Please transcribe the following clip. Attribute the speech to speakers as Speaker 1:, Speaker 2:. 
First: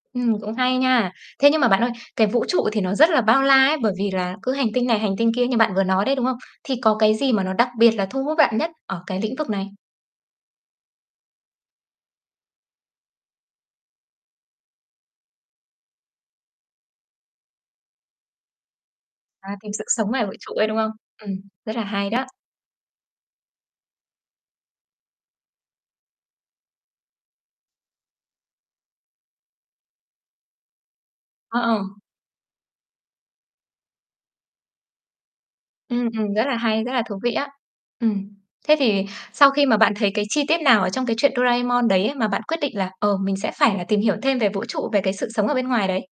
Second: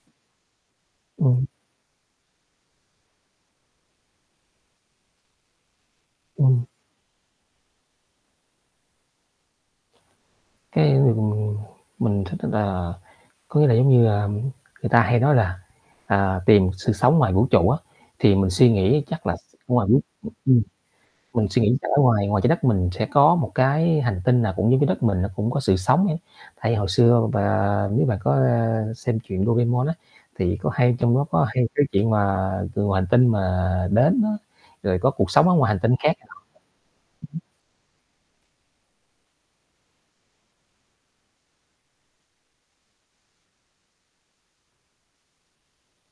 Speaker 1: Ừm, cũng hay nha.
Speaker 2: Ừm.
Speaker 1: Thế nhưng mà bạn ơi, cái vũ trụ thì nó rất là bao la ấy, bởi vì là cứ hành tinh này hành tinh kia như bạn vừa nói đấy, đúng không?
Speaker 2: Ừm.
Speaker 1: Thì có cái gì mà nó đặc biệt là thu hút bạn nhất ở cái lĩnh vực này?
Speaker 2: Cái, ừm, ừm, mình thích [unintelligible] có vẻ như như, à, người ta hay nói là, à, tìm sự sống ngoài vũ trụ á thì mình suy nghĩ chắc là
Speaker 1: À,
Speaker 2: s
Speaker 1: tìm
Speaker 2: không
Speaker 1: sự
Speaker 2: ai biết,
Speaker 1: sống ngoài vũ trụ
Speaker 2: ừm.
Speaker 1: ấy, đúng không? Ừm,
Speaker 2: Mình suy
Speaker 1: rất
Speaker 2: nghĩ
Speaker 1: là
Speaker 2: sẽ ở
Speaker 1: hay đó.
Speaker 2: ngoài ngoài Trái Đất mình sẽ có một cái hành tinh nào cũng như cái đất mình nó cũng có sự sống hết. Tại vì hồi xưa v và nếu mà có, a, xem truyện Doremon á thì có hay trong đó có
Speaker 1: Ờ,
Speaker 2: hay
Speaker 1: ờ.
Speaker 2: cái chuyện mà từ ngoài hành tinh mà đến á, rồi có cuộc sống ở ngoài hành tinh
Speaker 1: Ừm,
Speaker 2: khác
Speaker 1: ừm, rất là hay, rất là thú vị
Speaker 2: [unintelligible]
Speaker 1: á. Ừm. Thế thì sau khi mà bạn thấy cái chi tiết nào ở trong cái chuyện Doraemon đấy á mà bạn quyết định là, ờ, mình sẽ phải là tìm hiểu thêm về vũ trụ, về cái sự sống ở bên ngoài đấy?